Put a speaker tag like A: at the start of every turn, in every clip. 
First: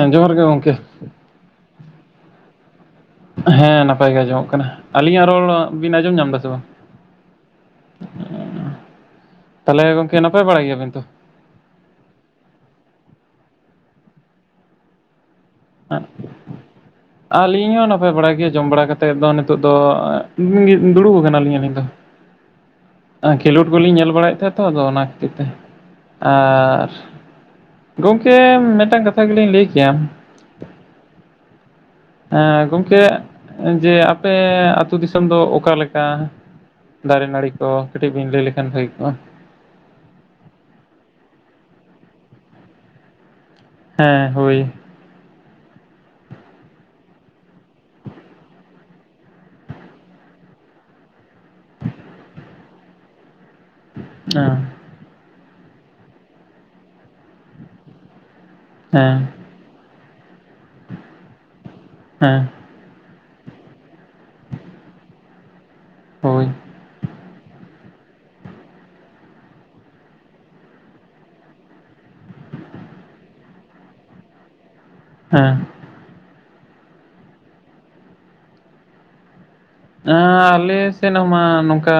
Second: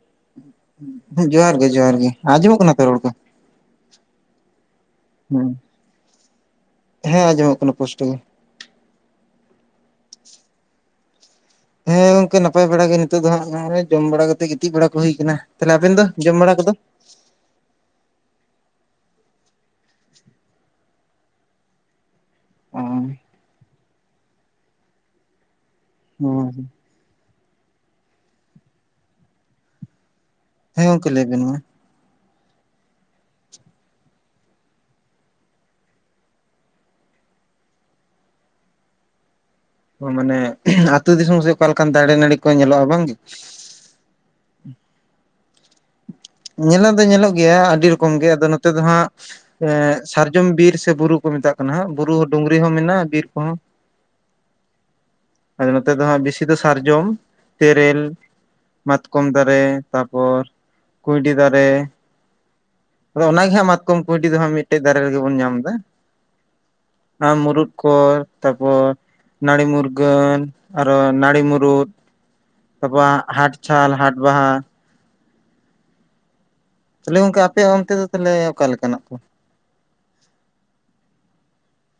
A: ᱮᱸ ᱡᱚᱦᱟᱨ ᱜᱮ ᱜᱚᱝᱠᱮ᱾
B: ᱮ ᱡᱚᱦᱟᱨ ᱜᱮ ᱡᱚᱦᱟᱨ ᱜᱮ ᱟᱸᱡᱚᱢᱚᱜ ᱠᱟᱱᱟ ᱛᱚ ᱨᱲᱲ ᱠᱚ᱾
A: ᱦᱮᱸ ᱱᱟᱯᱟᱭ ᱜᱮ ᱟᱸᱡᱚᱢᱚᱜ ᱠᱟᱱᱟ ᱟᱞᱤᱧᱟᱜ ᱨᱚᱲ ᱵᱤᱱ ᱟᱸᱡᱚᱢ ᱧᱟᱢ ᱫᱟ ᱥᱮ ᱵᱟ?
B: ᱦᱮᱸ ᱮᱸᱚᱢᱚᱜ ᱠᱟᱱᱟ ᱯᱩᱥᱴᱟᱹᱣ ᱜᱮ᱾
A: ᱮᱸ ᱛᱟᱞᱦᱮ ᱜᱚᱝᱠᱮ ᱱᱟᱯᱟᱭ ᱵᱟᱲᱟᱭ ᱜᱮᱭᱟ ᱵᱮᱱ ᱛᱚ?
B: ᱦᱮᱸ ᱜᱚᱝᱠᱮ ᱱᱟᱯᱟᱭ ᱵᱟᱲᱟ ᱜᱮ ᱱᱤᱛᱚᱜ ᱫᱚ ᱦᱟᱸᱜ ᱱᱚᱜ-ᱚᱸᱭ ᱡᱚᱢ ᱵᱟᱲᱟ ᱠᱟᱛᱮᱜ ᱜᱤᱛᱤᱡ ᱵᱟᱲᱟ ᱠᱚ ᱦᱩᱭ ᱠᱟᱱᱟ᱾ ᱛᱟᱦᱚᱞᱮ ᱟᱵᱮᱱ ᱫᱚ ᱡᱚᱢ ᱵᱟᱲᱟ ᱠᱩᱫᱚ?
A: ᱟᱞᱤᱧ ᱦᱚᱸ ᱱᱟᱯᱟᱭ ᱵᱟᱲᱟ ᱜᱮ ᱡᱚᱢ ᱵᱟᱲᱟ ᱠᱟᱛᱮᱜ ᱫᱚ ᱱᱤᱛᱚᱜ ᱫᱚ ᱮᱸᱜ ᱜᱤ ᱫᱩᱲᱩᱵ ᱟᱠᱟᱱᱟ ᱞᱤᱧ ᱟᱹᱞᱤᱧ ᱫᱚ᱾
B: ᱚᱸᱻ᱾
A: ᱟᱸ ᱠᱷᱮᱞᱳᱰ ᱠᱩᱞᱤᱧ ᱧᱮᱞ ᱵᱟᱲᱟᱭᱮᱫ ᱛᱟᱦᱮᱸᱜ ᱛᱚ ᱟᱫᱚ ᱚᱱᱟ ᱠᱷᱟᱹᱛᱤᱨ ᱛᱮ ᱟᱨᱼᱼ ᱜᱚᱝᱠᱮ ᱢᱤᱫᱴᱟᱝ ᱠᱟᱛᱷᱟ ᱜᱮᱞᱤᱧ ᱞᱟᱹᱭ ᱠᱮᱭᱟᱼᱼ
B: ᱦᱮᱸ ᱜᱚᱝᱠᱮ ᱞᱟᱹᱭ ᱵᱮᱱ ᱢᱟ᱾
A: ᱦᱮᱸ ᱜᱚᱢᱠᱮ ᱮᱸ ᱡᱮ ᱟᱯᱮ ᱟᱛᱩ ᱫᱤᱥᱚᱢ ᱫᱚ ᱚᱠᱟ ᱞᱮᱠᱟ? ᱫᱟᱨᱮ ᱱᱟᱹᱲᱤ ᱠᱚ ᱠᱟᱹᱴᱤᱡ ᱵᱤᱱ ᱞᱟᱹᱭ ᱞᱮᱠᱷᱟᱱ ᱦᱩᱭ ᱠᱚᱜ-ᱟ?
B: ᱚᱻ ᱢᱟᱱᱮ ᱟᱛᱩ ᱫᱤᱥᱚᱢ ᱥᱮ ᱚᱠᱟ ᱞᱮᱠᱟᱱ ᱫᱟᱲᱮ ᱱᱟᱹᱲᱤ ᱠᱚ ᱧᱮᱞᱚᱜ-ᱟ ᱵᱟᱝᱜᱮᱼᱼ
A: ᱦᱮᱸ ᱦᱳᱭ᱾
B: ᱧᱮᱞᱚᱜ ᱫᱚ ᱧᱮᱞᱚᱜ ᱜᱮᱭᱟ ᱟᱹᱰᱤ ᱨᱚᱠᱚᱢ ᱜᱮ ᱟᱫᱚ ᱱᱚᱛᱮ ᱫᱚ ᱦᱟᱸᱜᱼᱼ ᱮᱸᱜ ᱥᱟᱨᱡᱚᱢ ᱵᱤᱨ ᱥᱮ ᱵᱩᱨᱩ ᱠᱚ ᱢᱤᱛᱟᱜ ᱠᱟᱱᱟ ᱦᱟᱸᱜ ᱵᱩᱨᱩ ᱰᱩᱝᱨᱤ ᱦᱚᱸ ᱢᱤᱱᱟᱜ-ᱟ ᱵᱤᱨ ᱠᱩᱦᱚᱸ᱾
A: ᱦᱟᱸ᱾
B: ᱟᱫᱚ ᱱᱚᱛᱮ ᱫᱚ ᱦᱟᱸᱜ ᱵᱤᱥᱤ ᱫᱚ ᱥᱟᱨᱡᱚᱢ ᱛᱮᱨᱮᱞᱼᱼ
A: ᱦᱮᱸ
B: ᱢᱟᱛᱠᱚᱢ ᱫᱟᱨᱮ ᱛᱟᱨᱯᱚᱨ ᱠᱩᱸᱭᱰᱤ ᱫᱟᱨᱮ᱾
A: ᱦᱮᱸ᱾
B: ᱟᱫᱚ ᱚᱱᱟ ᱜᱮ ᱦᱟᱸᱜ ᱢᱟᱛᱠᱚᱢ ᱠᱩᱸᱭᱰᱤ ᱫᱚ ᱦᱟᱸᱜ ᱢᱤᱫᱴᱮᱡ ᱫᱟᱨᱮ ᱨᱮᱜᱮ ᱵᱚᱱ ᱧᱟᱢ ᱫᱟ᱾
A: ᱦᱳᱭ᱾
B: ᱟᱸ ᱢᱩᱨᱩᱠ ᱠᱚ ᱛᱟᱨᱯᱚᱨᱼᱼ ᱱᱟᱲᱤ ᱢᱩᱨᱜᱟᱹᱱ ᱟᱨᱚ ᱱᱟᱲᱤ ᱢᱩᱨᱩᱫᱼᱼ ᱥᱟᱜᱽᱣᱟᱜ ᱦᱟᱴ ᱪᱷᱟᱞ ᱦᱟᱴ ᱵᱟᱦᱟ᱾
A: ᱦᱮᱸ᱾
B: ᱛᱟᱦᱚᱞᱮ ᱜᱚᱝᱠᱮ ᱟᱯᱮ ‌ᱚᱱᱛᱮ ᱫᱚ ᱛᱟᱦᱚᱞᱮ ᱚᱠᱟ ᱞᱮᱠᱟ ᱱᱟᱜ ᱠᱚ?
A: ᱟᱸᱻ ᱟᱞᱮ ᱥᱮᱱ ᱦᱚᱸ ᱢᱟ ᱱᱚᱝᱠᱟ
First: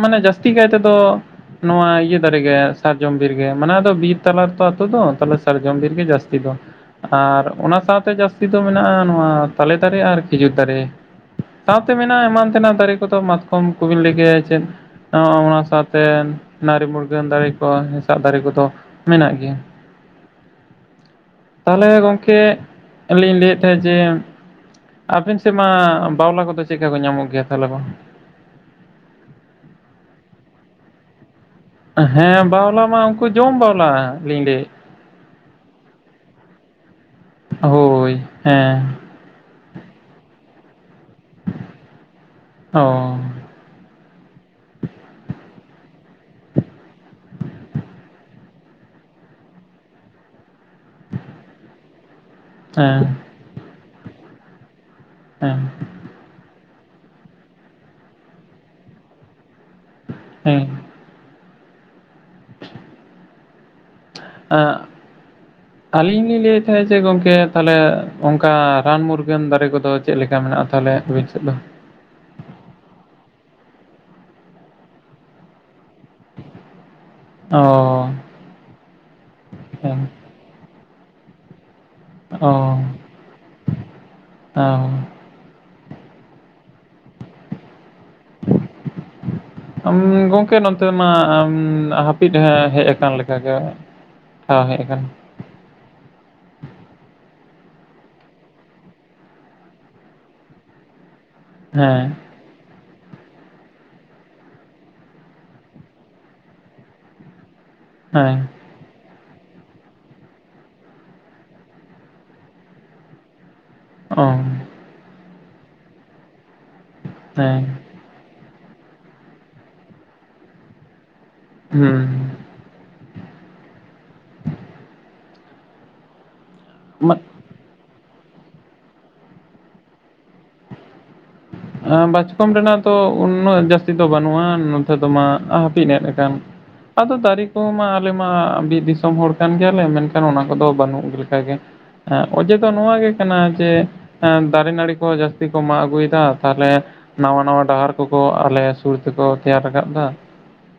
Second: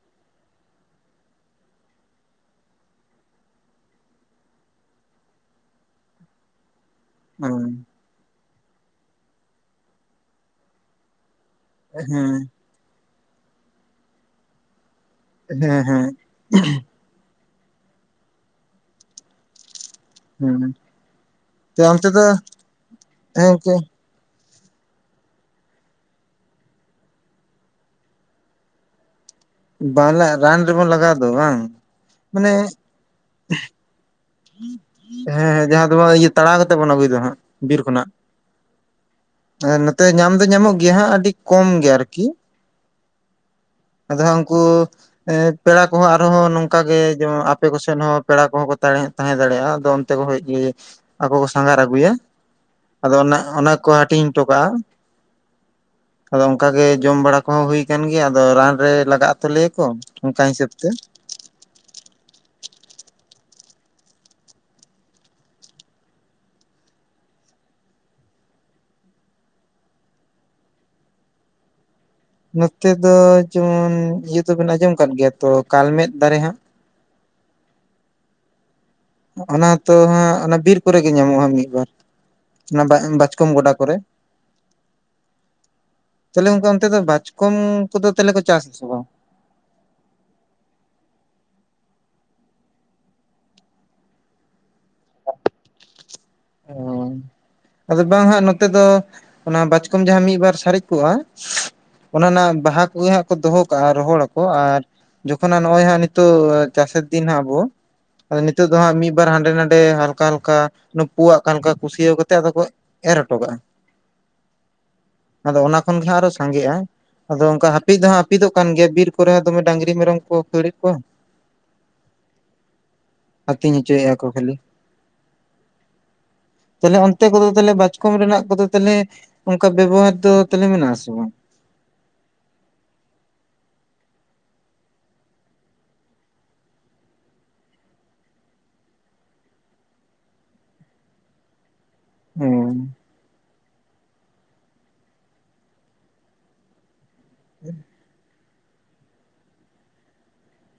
A: ᱢᱟᱱᱮ ᱡᱟᱹᱥᱛᱤ ᱠᱟᱭ ᱛᱮᱫᱚᱼᱼ ᱱᱚᱣᱟ ᱤᱭᱟᱹ ᱫᱟᱨᱮ ᱜᱮ ᱥᱟᱨᱡᱚᱢ ᱵᱤᱨ ᱜᱮ ᱢᱟᱱᱮ ᱟᱫᱚ ᱵᱤᱨ ᱛᱟᱞᱟ ᱨᱮᱛᱚ ᱟᱛᱩ ᱫᱚ ᱛᱟᱦᱚᱞᱮᱼᱼ ᱥᱟᱨᱡᱚᱢ ᱵᱤᱨ ᱜᱮ ᱡᱟᱹᱥᱛᱤ ᱫᱚ᱾ ᱟᱨ ᱚᱱᱟ ᱥᱟᱶᱛᱮ ᱡᱟᱥᱛᱤ ᱫᱚ ᱢᱮᱱᱟᱜ-ᱟ ᱱᱚᱣᱟ ᱛᱟᱞᱮ ᱫᱟᱨᱮ ᱟᱨ ᱠᱷᱤᱡᱩᱨ ᱫᱟᱨᱮ᱾ ᱥᱟᱶᱛᱮ
B: ᱦᱮᱸ
A: ᱢᱮᱱᱟᱜᱼᱟ ᱮᱢᱟᱱ ᱛᱮᱱᱟᱜ ᱫᱟᱨᱮ ᱠᱚᱫᱚ ᱢᱟᱛᱠᱚᱢ ᱠᱚᱵᱤᱱ ᱞᱟᱹᱭ ᱠᱮᱭᱟ ᱪᱮᱫ [unintelligible] ᱚᱱᱟ
B: ᱦᱮᱸ ᱦᱮᱸ
A: ᱥᱟᱶᱛᱮ ᱱᱟᱲᱤ ᱢᱩᱨᱜᱟᱹᱱ ᱫᱟᱨᱮ ᱠᱚ ᱦᱮᱸᱥᱟᱜ ᱫᱟᱨᱮ ᱠᱚᱫᱚ ᱢᱮᱱᱟᱜ ᱜᱮᱭᱟ
B: [unintelligible] ᱛᱚ
A: ᱛᱟᱦᱚᱞᱮ
B: ᱚᱱᱛᱮ ᱫᱚ
A: ᱜᱚᱢᱠᱮ ᱟᱹᱞᱤᱧ
B: ᱦᱮᱸ
A: ᱞᱟᱹᱭᱮᱫ
B: ᱜᱚᱝᱠᱮ
A: ᱛᱟᱦᱮᱸᱜ ᱡᱮ ᱟᱵᱮᱱ ᱥᱮᱫ ᱢᱟ ᱵᱟᱣᱞᱟ ᱠᱚᱫᱚ ᱪᱮᱫᱠᱟ ᱠᱚ ᱧᱟᱢᱚᱜ ᱜᱮᱭᱟ ᱛᱟᱦᱚᱞᱮ ᱵᱟᱝ
B: ᱵᱟᱣᱞᱟ ᱨᱟᱱ ᱨᱮᱵᱚᱱ ᱞᱟᱜᱟᱣ ᱫᱚ ᱵᱟᱝ
A: ᱦᱮᱸ
B: ᱢᱟᱱᱮ
A: ᱵᱟᱣᱞᱟ ᱢᱟ ᱩᱱᱠᱩ ᱡᱚᱢ ᱵᱟᱣᱞᱟ ᱞᱤᱧ ᱞᱟᱹᱭᱮᱫᱼᱟ
B: ᱦᱮᱸ ᱦᱮᱸ ᱡᱟᱦᱟᱸ ᱫᱚ ᱤᱭᱟᱹ ᱛᱟᱲᱟᱣ ᱠᱟᱛᱮᱫ ᱵᱚᱱ ᱟᱹᱜᱩᱭ ᱫᱚ ᱦᱟᱸᱜ ᱵᱤᱨ ᱠᱷᱚᱱᱟᱜ
A: ᱦᱳᱭ ᱦᱮᱸ
B: ᱟᱨ ᱱᱚᱛᱮ ᱧᱟᱢ ᱫᱚ ᱧᱟᱢᱚᱜ ᱜᱮᱭᱟ ᱦᱟᱸᱜ ᱟᱹᱰᱤ ᱠᱚᱢ ᱜᱮ ᱟᱨᱠᱤ
A: ᱚ
B: ᱟᱫᱚᱦᱟᱜ ᱩᱱᱠᱩ ᱯᱮᱲᱟ ᱠᱚᱦᱚᱸ ᱟᱨᱦᱚᱸ ᱱᱚᱝᱠᱟ ᱜᱮ ᱡᱮᱢᱚᱱ ᱟᱯᱮ ᱠᱚᱥᱮᱫ ᱦᱚᱸ ᱯᱮᱲᱟ ᱠᱚᱦᱚᱸ ᱠᱚ ᱛᱟᱦᱮᱸᱫ ᱛᱟᱦᱮᱸ ᱫᱟᱲᱮᱭᱟᱜᱼᱟ [unintelligible] ᱟᱠᱚ ᱠᱚ ᱥᱟᱸᱜᱷᱟᱨ ᱟᱹᱜᱩᱭᱟ
A: ᱦᱮᱸ
B: ᱟᱫᱚ ᱚᱱᱟ ᱚᱱᱟ ᱠᱚ ᱦᱴᱤᱧ ᱴᱚᱠᱟᱜᱼᱟ
A: ᱦᱮᱸ
B: ᱟᱫᱚ ᱚᱱᱠᱟ ᱜᱮ ᱡᱚᱢ ᱵᱟᱲᱟ ᱠᱚᱦᱚᱸ ᱦᱩᱭ ᱟᱠᱟᱱ ᱜᱮᱭᱟ ᱟᱫᱚ ᱨᱟᱱ ᱨᱮ ᱞᱟᱜᱟ ᱟᱛᱚ ᱞᱮᱭᱟᱠᱚ ᱚᱱᱠᱟ
A: ᱦᱮᱸ
B: ᱦᱤᱥᱟᱹᱵ ᱛᱮ
A: ᱮᱜ ᱟᱹᱞᱤᱧ ᱞᱤᱧ ᱞᱟᱹᱭᱮᱫ ᱛᱟᱦᱮᱸᱫ ᱡᱮ ᱜᱚᱝᱠᱮ ᱛᱟᱦᱚᱞᱮ ᱚᱱᱠᱟ ᱨᱟᱱ ᱢᱩᱨᱜᱟᱹᱱ ᱫᱟᱨᱮ ᱠᱚᱫᱚ ᱪᱮᱫ ᱞᱮᱠᱟ ᱢᱮᱱᱟᱜᱼᱟ ᱛᱟᱦᱚᱞᱮ ᱟᱵᱤᱱ ᱥᱮᱫ ᱫᱚ
B: ᱱᱚᱛᱮ ᱫᱚ ᱡᱮᱢᱚᱱ ᱤᱭᱟᱹ ᱫᱚᱵᱮᱱ ᱟᱸᱡᱚᱢ ᱟᱠᱟᱫ ᱜᱮᱭᱟ ᱛᱚ ᱠᱟᱞᱢᱮᱫ ᱫᱟᱨᱮ ᱦᱟᱜ
A: ᱚ
B: ᱚᱱᱟ ᱛᱚ
A: ᱦᱮᱸ
B: ᱦᱟᱸᱜ ᱚᱱᱟ ᱵᱤᱨ ᱠᱚᱨᱮ ᱜᱮ ᱧᱟᱢᱚᱜᱼᱟ ᱢᱤᱫᱵᱟᱨ
A: ᱚ
B: ᱚᱱᱟ [inaudible] ᱵᱟᱪᱠᱚᱢ ᱜᱚᱰᱟ ᱠᱚᱨᱮ
A: ᱚ
B: ᱛᱟᱦᱚᱞᱮ ᱜᱚᱝᱠᱮ ᱚᱱᱛᱮ ᱫᱚ ᱵᱟᱪᱠᱚᱢ ᱠᱚᱫᱚ ᱛᱮᱟᱦᱞᱮ ᱠᱚ ᱪᱟᱥ ᱟᱥᱮ ᱵᱟᱝ?
A: [unintelligible] ᱜᱚᱝᱠᱮ ᱱᱚᱛᱮ ᱢᱟ ᱦᱟᱹᱯᱤᱫ ᱦᱮᱜ ᱟᱠᱟᱱ ᱞᱮᱠᱟᱜᱮ᱾ ᱦᱚᱸ ᱦᱮᱜ ᱟᱠᱟᱱᱟ
B: [inaudible] ᱟᱫᱚ ᱵᱟᱝ ᱦᱟᱸᱜ ᱱᱚᱛᱮ ᱫᱚ ᱚᱱᱟ ᱵᱟᱪᱠᱚᱢ ᱡᱟᱦᱟᱸ ᱢᱤᱫᱵᱟᱨ ᱥᱟᱨᱮᱡ ᱠᱚᱜᱼᱟ,
A: [unintelligible]
B: ᱚᱱᱟ ᱵᱟᱦᱟ ᱠᱚᱜᱮ ᱦᱟᱸᱜ ᱠᱚ ᱫᱚᱦᱚ ᱠᱟᱜᱼᱟ ᱨᱚᱦᱚᱲ ᱟᱠᱚ ᱟᱨ ᱡᱚᱠᱷᱚᱱ ᱦᱟᱸ ᱱᱚᱜᱼᱚᱜ ᱦᱟᱸᱜ ᱱᱤᱛᱚᱜ ᱪᱟᱥᱮᱨ ᱫᱤᱱ ᱟᱵᱚ,
A: ᱦᱮᱸ
B: [unintelligible] ᱱᱤᱛᱚᱜ ᱫᱚ ᱦᱟᱸᱜ ᱢᱤᱫᱵᱟᱨ ᱦᱟᱸᱰᱮ ᱱᱷᱟᱸᱰᱮ ᱦᱟᱞᱠᱟ ᱦᱟᱞᱠᱟ [unintelligible] [unintelligible] ᱠᱟᱱᱠᱚ ᱠᱩᱥᱭᱟᱹᱣ ᱠᱟᱛᱮᱫ ᱟᱫᱚ ᱠᱚ ᱮᱨ ᱦᱚᱴᱚ ᱠᱟᱜᱼᱟ᱾
A: [unintelligible]
B: ᱟᱫᱚ ᱚᱱᱟ ᱠᱷᱚᱱ ᱜᱮ ᱦᱟᱸᱜ ᱟᱨ ᱦᱚᱸ ᱥᱟᱸᱜᱮᱜᱼᱟ ᱟᱫᱚ
A: ᱦᱮᱸ
B: ᱚᱱᱠᱟ? ᱯᱤᱜ ᱫᱚ ᱦᱟᱸᱜ ᱦᱟᱹᱯᱤᱫᱚᱜ ᱠᱟᱱ ᱜᱮᱭᱟ ᱵᱤᱨ ᱠᱚᱨᱮ ᱦᱚᱸ ᱫᱚᱢᱮ ᱰᱟᱝᱨᱤ ᱢᱮᱨᱚᱢ ᱠᱚ ᱠᱷᱟᱹᱲᱮᱜ ᱠᱚᱣᱟ᱾
A: ᱦᱩᱸ
B: ᱟᱛᱤᱧ ᱦᱚᱪᱚᱭᱮᱜᱼᱟ ᱠᱚ ᱠᱷᱟᱹᱞᱤ, ᱛᱟᱦᱞᱮ ᱚᱱᱛᱮ ᱠᱚᱫᱚ ᱛᱟᱞᱦᱮ ᱵᱟᱪᱠᱚᱢ ᱨᱮᱱᱟᱜ ᱠᱚᱫᱚ ᱛᱟᱞᱦᱮ ᱚᱱᱠᱟ ᱵᱮᱵᱚᱦᱟᱨ ᱫᱚ ᱛᱟᱞᱦᱮ ᱢᱮᱱᱟᱜ ᱟᱥᱮ ᱵᱟᱝᱼᱟ?
A: [unintelligible] ᱵᱟᱪᱠᱚᱢ ᱨᱮᱱᱟᱜ ᱫᱚ ᱩᱱᱟᱹᱜ ᱡᱟᱹᱥᱛᱤ ᱫᱚ ᱵᱟᱹᱱᱩᱜᱼᱟ ᱱᱚᱛᱮ ᱫᱚ ᱢᱟ ᱦᱟᱹᱯᱤᱫ ᱮᱜ ᱠᱟᱱ᱾ ᱟᱫᱚ ᱫᱟᱨᱤ ᱠᱚᱢᱟ ᱟᱞᱮ ᱢᱟ ᱵᱤᱨ ᱫᱤᱥᱚᱢ ᱦᱚᱲ ᱠᱟᱱ ᱜᱮᱭᱟᱞᱮ ᱢᱮᱱᱠᱷᱟᱱ ᱚᱱᱟ ᱠᱚᱫᱚ ᱵᱟᱹᱱᱩᱜ ᱞᱮᱠᱟᱜ ᱜᱮ᱾ ᱦᱮᱸ ᱚᱡᱮ ᱫᱚ ᱱᱚᱣᱟ ᱜᱮ ᱠᱟᱱᱟ ᱡᱮ ᱫᱟᱨᱮ ᱱᱟᱹᱲᱤ ᱠᱚ ᱡᱟᱹᱥᱛᱤ ᱠᱚ ᱢᱟᱜ ᱟᱹᱜᱩᱭᱮᱫᱼᱟ [unintelligible] ᱛᱟᱦᱚᱞᱮ ᱱᱟᱣᱟ ᱱᱟᱣᱟ ᱰᱟᱦᱟᱨ ᱠᱚᱠᱚ ᱟᱞᱮ ᱥᱩᱨ ᱛᱮᱠᱚ ᱛᱮᱭᱟᱨ ᱨᱟᱠᱟᱜᱫᱼᱟ᱾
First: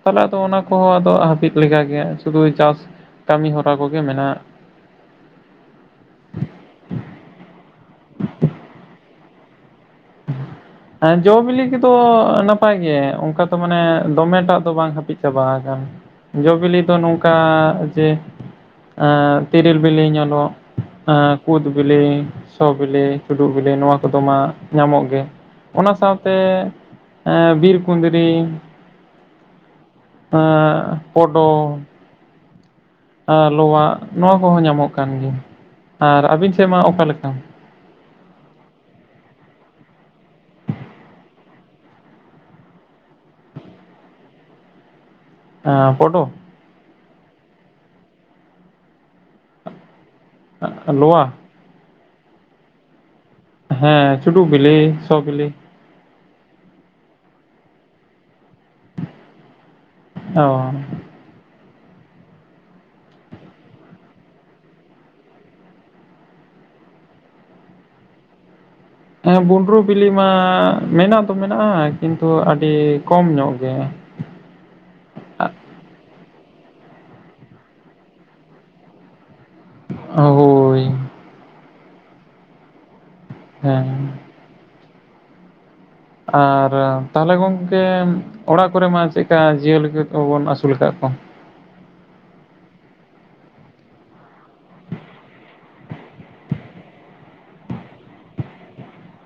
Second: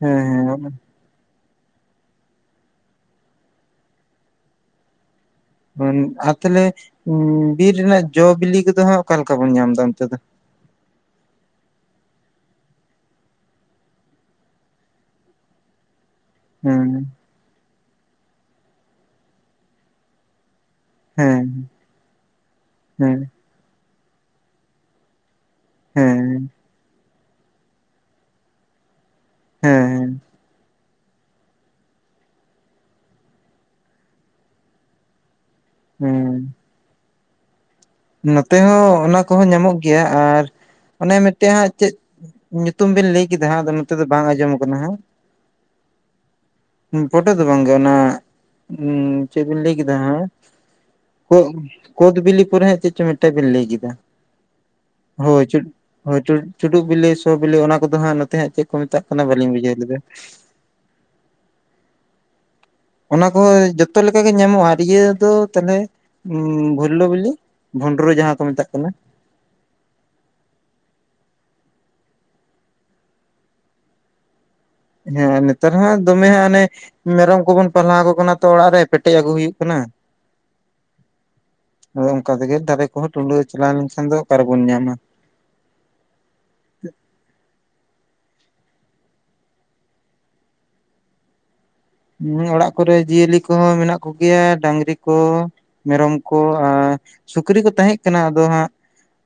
B: ᱦᱮᱸ
A: ᱛᱟᱦᱞᱮ ᱟᱫᱚ
B: ᱦᱮᱸ
A: ᱚᱱᱟ ᱠᱚᱦᱚᱸ ᱟᱫᱚ ᱦᱟᱹᱯᱤᱫ ᱞᱮᱠᱟᱜᱮ ᱥᱩᱫᱩ ᱪᱟᱥ ᱠᱟᱹᱢᱤ ᱦᱚᱨᱟ ᱠᱚᱜᱮ ᱢᱮᱱᱟᱜ᱾
B: [unintelligible] ᱟᱨ ᱛᱟᱦᱞᱮ ᱵᱤᱨ ᱨᱮᱱᱟᱜ ᱡᱚ ᱵᱤᱞᱤ ᱠᱚᱫᱚ ᱦᱟᱸᱜ ᱚᱠᱟᱞᱮᱠᱟ ᱵᱚᱱ ᱧᱟᱢᱮᱫᱼᱟ ᱚᱱᱛᱮ ᱫᱚ? [inaudible]
A: ᱮᱸ ᱡᱚ ᱵᱤᱞᱤ ᱠᱚᱫᱚ ᱱᱟᱯᱟᱭ ᱜᱮ ᱚᱱᱠᱟ ᱛᱚ ᱢᱟᱱᱮ ᱫᱚᱢᱮᱴᱟᱜ ᱫᱚ ᱵᱟᱝ ᱦᱟᱹᱯᱤᱫ ᱪᱟᱵᱟ ᱟᱠᱟᱱᱟ᱾ ᱡᱚᱼᱵᱤᱞᱤ
B: ᱦᱮᱸ
A: ᱫᱚ ᱱᱚᱝᱠᱟ ᱡᱮ ᱛᱤᱨᱮᱞ ᱵᱤᱞᱤ ᱧᱮᱞᱚᱜ᱾ [unintelligible]
B: ᱦᱮᱸ
A: ᱠᱩᱫ ᱵᱤᱞᱤ ᱥᱚ
B: ᱦᱮᱸ
A: ᱵᱤᱞᱤ ᱪᱩᱰᱩᱜ ᱵᱤᱞᱤ ᱱᱚᱣᱟ ᱠᱚᱫᱚ ᱢᱟ ᱧᱟᱢᱚᱜ ᱜᱮ᱾ ᱚᱱᱟ ᱥᱟᱶᱛᱮ
B: ᱦᱮᱸ
A: ᱮᱸᱜ ᱵᱤᱨ ᱠᱩᱸᱫᱽᱨᱤ᱾
B: ᱦᱮᱸ ᱦᱮᱸ
A: [unintelligible] ᱯᱚᱰᱚ [unintelligible] ᱞᱚᱣᱟᱻᱜ ᱱᱚᱣᱟ ᱠᱚᱦᱚᱸ ᱧᱟᱢᱚᱜ ᱠᱟᱱ ᱜᱮᱭᱟ ᱟᱨ
B: ᱦᱮᱸ
A: ᱟᱹᱵᱤᱱ ᱥᱮᱫ ᱢᱟ ᱚᱠᱟᱞᱮᱠᱟ?
B: ᱱᱚᱛᱮ ᱦᱚᱸ ᱚᱱᱟ ᱠᱚᱦᱚᱸ ᱧᱟᱢᱚᱜ ᱜᱮᱭᱟ ᱟᱨ ᱚᱱᱮ ᱢᱤᱫᱴᱮᱜ ᱦᱟᱸᱜ ᱪᱮᱫ? ᱧᱩᱛᱩᱢ ᱵᱤᱱ ᱞᱟᱹᱭ ᱠᱮᱫᱟ ᱦᱟᱸᱜ ᱟᱫᱚ ᱱᱚᱛᱮ ᱫᱚ ᱵᱟᱝ ᱟᱸᱡᱚᱢᱟ ᱠᱟᱱᱟ ᱦᱟᱸᱜ
A: [unintelligible] ᱯᱚᱰᱚ
B: ᱯᱚᱰᱚ ᱫᱚ ᱵᱟᱝ ᱜᱮ ᱚᱱᱟ ᱪᱮᱜ ᱵᱤᱱ ᱞᱟᱹᱭ ᱠᱮᱫᱟ ᱦᱟᱸᱜ?
A: ᱞᱳᱣᱟ
B: ᱠᱚᱫ ᱵᱤᱞᱤ ᱯᱚᱨᱮ ᱦᱟᱸᱜ ᱪᱮᱜ ᱪᱚᱝ ᱢᱤᱫᱴᱮᱜ ᱵᱤᱱ ᱞᱟᱹᱭ ᱠᱮᱫᱟ
A: ᱦᱮᱸ ᱪᱩᱰᱩᱜ ᱵᱤᱞᱤ ᱥᱚ
B: ᱦᱳᱭ
A: ᱵᱤᱞᱤ
B: ᱪᱩ [unintelligible] ᱦᱳᱭ ᱪᱩᱰᱩᱜ ᱵᱤᱞᱤ ᱥᱚ ᱵᱮᱞᱤ ᱚᱱᱟ ᱠᱚᱫᱚ ᱦᱟᱸᱜ ᱱᱚᱛᱮ ᱦᱟᱸᱜ ᱪᱮᱜ ᱠᱚ ᱢᱮᱛᱟᱜ ᱠᱟᱱᱟ ᱵᱟᱹᱞᱤᱧ ᱵᱩᱡᱷᱟᱹᱣ ᱞᱮᱫᱟ᱾
A: [unintelligible]
B: ᱚᱱᱟ ᱠᱚ ᱡᱚᱛᱚ ᱞᱮᱠᱟ ᱜᱮ ᱧᱟᱢᱚᱜᱼᱟ ᱤᱭᱟᱹ ᱫᱚ ᱛᱟᱦᱞᱮ, [inaudible] ᱵᱷᱩᱞᱞᱩ ᱵᱤᱞᱤ ᱵᱷᱩᱸᱰᱨᱩ ᱡᱟᱦᱟᱸ ᱠᱚ ᱢᱮᱛᱟᱜ ᱠᱟᱱᱟ ᱾
A: ᱮᱸ ᱵᱩᱸᱰᱨᱩ ᱵᱤᱞᱤ ᱢᱟ ᱢᱮᱱᱟᱜ ᱫᱚ ᱢᱮᱱᱟᱜᱼᱟ ᱠᱤᱱᱛᱩ ᱟᱹᱰᱤ ᱠᱚᱢ ᱧᱚᱜ ᱜᱮ᱾
B: ᱦᱮᱸ ᱱᱮᱛᱟᱨ ᱦᱟᱸᱜ ᱫᱚᱢᱮ ᱦᱟᱸᱜ ᱚᱱᱮ ᱢᱮᱨᱚᱢ ᱠᱚᱵᱚᱱ ᱯᱟᱞᱦᱟ ᱟᱠᱚ ᱠᱟᱱᱟ ᱛᱚ ᱚᱲᱟᱜ ᱨᱮ ᱯᱮᱴᱮᱜ ᱟᱹᱜᱩ ᱦᱩᱭᱩᱜ ᱠᱟᱱᱟ᱾
A: ᱦᱳᱭ
B: [unintelligible] ᱟᱫᱚ ᱚᱱᱠᱟ ᱛᱮᱜᱮ ᱫᱟᱨᱮ ᱠᱚᱦᱚᱸ ᱴᱩᱞᱟᱹ ᱪᱟᱞᱟᱣ ᱞᱮᱱᱠᱷᱟᱱ ᱫᱚ,
A: ᱦᱮᱸ
B: [unintelligible] ᱵᱚᱱ ᱧᱟᱢᱟ᱾
A: ᱟᱨ ᱛᱟᱦᱚᱞᱮ ᱜᱚᱝᱠᱮ ᱚᱲᱟᱜ ᱠᱚᱨᱮ ᱢᱟ ᱪᱮᱼᱜᱠᱟ ᱡᱤᱭᱟᱹᱞᱤ ᱠᱚᱵᱚᱱ ᱟᱹᱥᱩᱞ ᱟᱠᱟᱜ ᱠᱚᱣᱟ᱾
B: ᱦᱮᱸ ᱚᱲᱟᱜ ᱠᱚᱨᱮ ᱡᱤᱭᱟᱹᱞᱤ ᱠᱚᱦᱚᱸ ᱢᱮᱱᱟᱜ ᱠᱚᱜᱮᱭᱟ ᱰᱟᱝᱨᱤ ᱠᱚ, ᱢᱮᱨᱚᱢ ᱠᱚ ᱟᱻ ᱥᱩᱠᱨᱤ ᱠᱚ ᱛᱟᱦᱮᱸᱜ ᱠᱟᱱᱟ ᱟᱫᱚ ᱦᱟᱸᱜ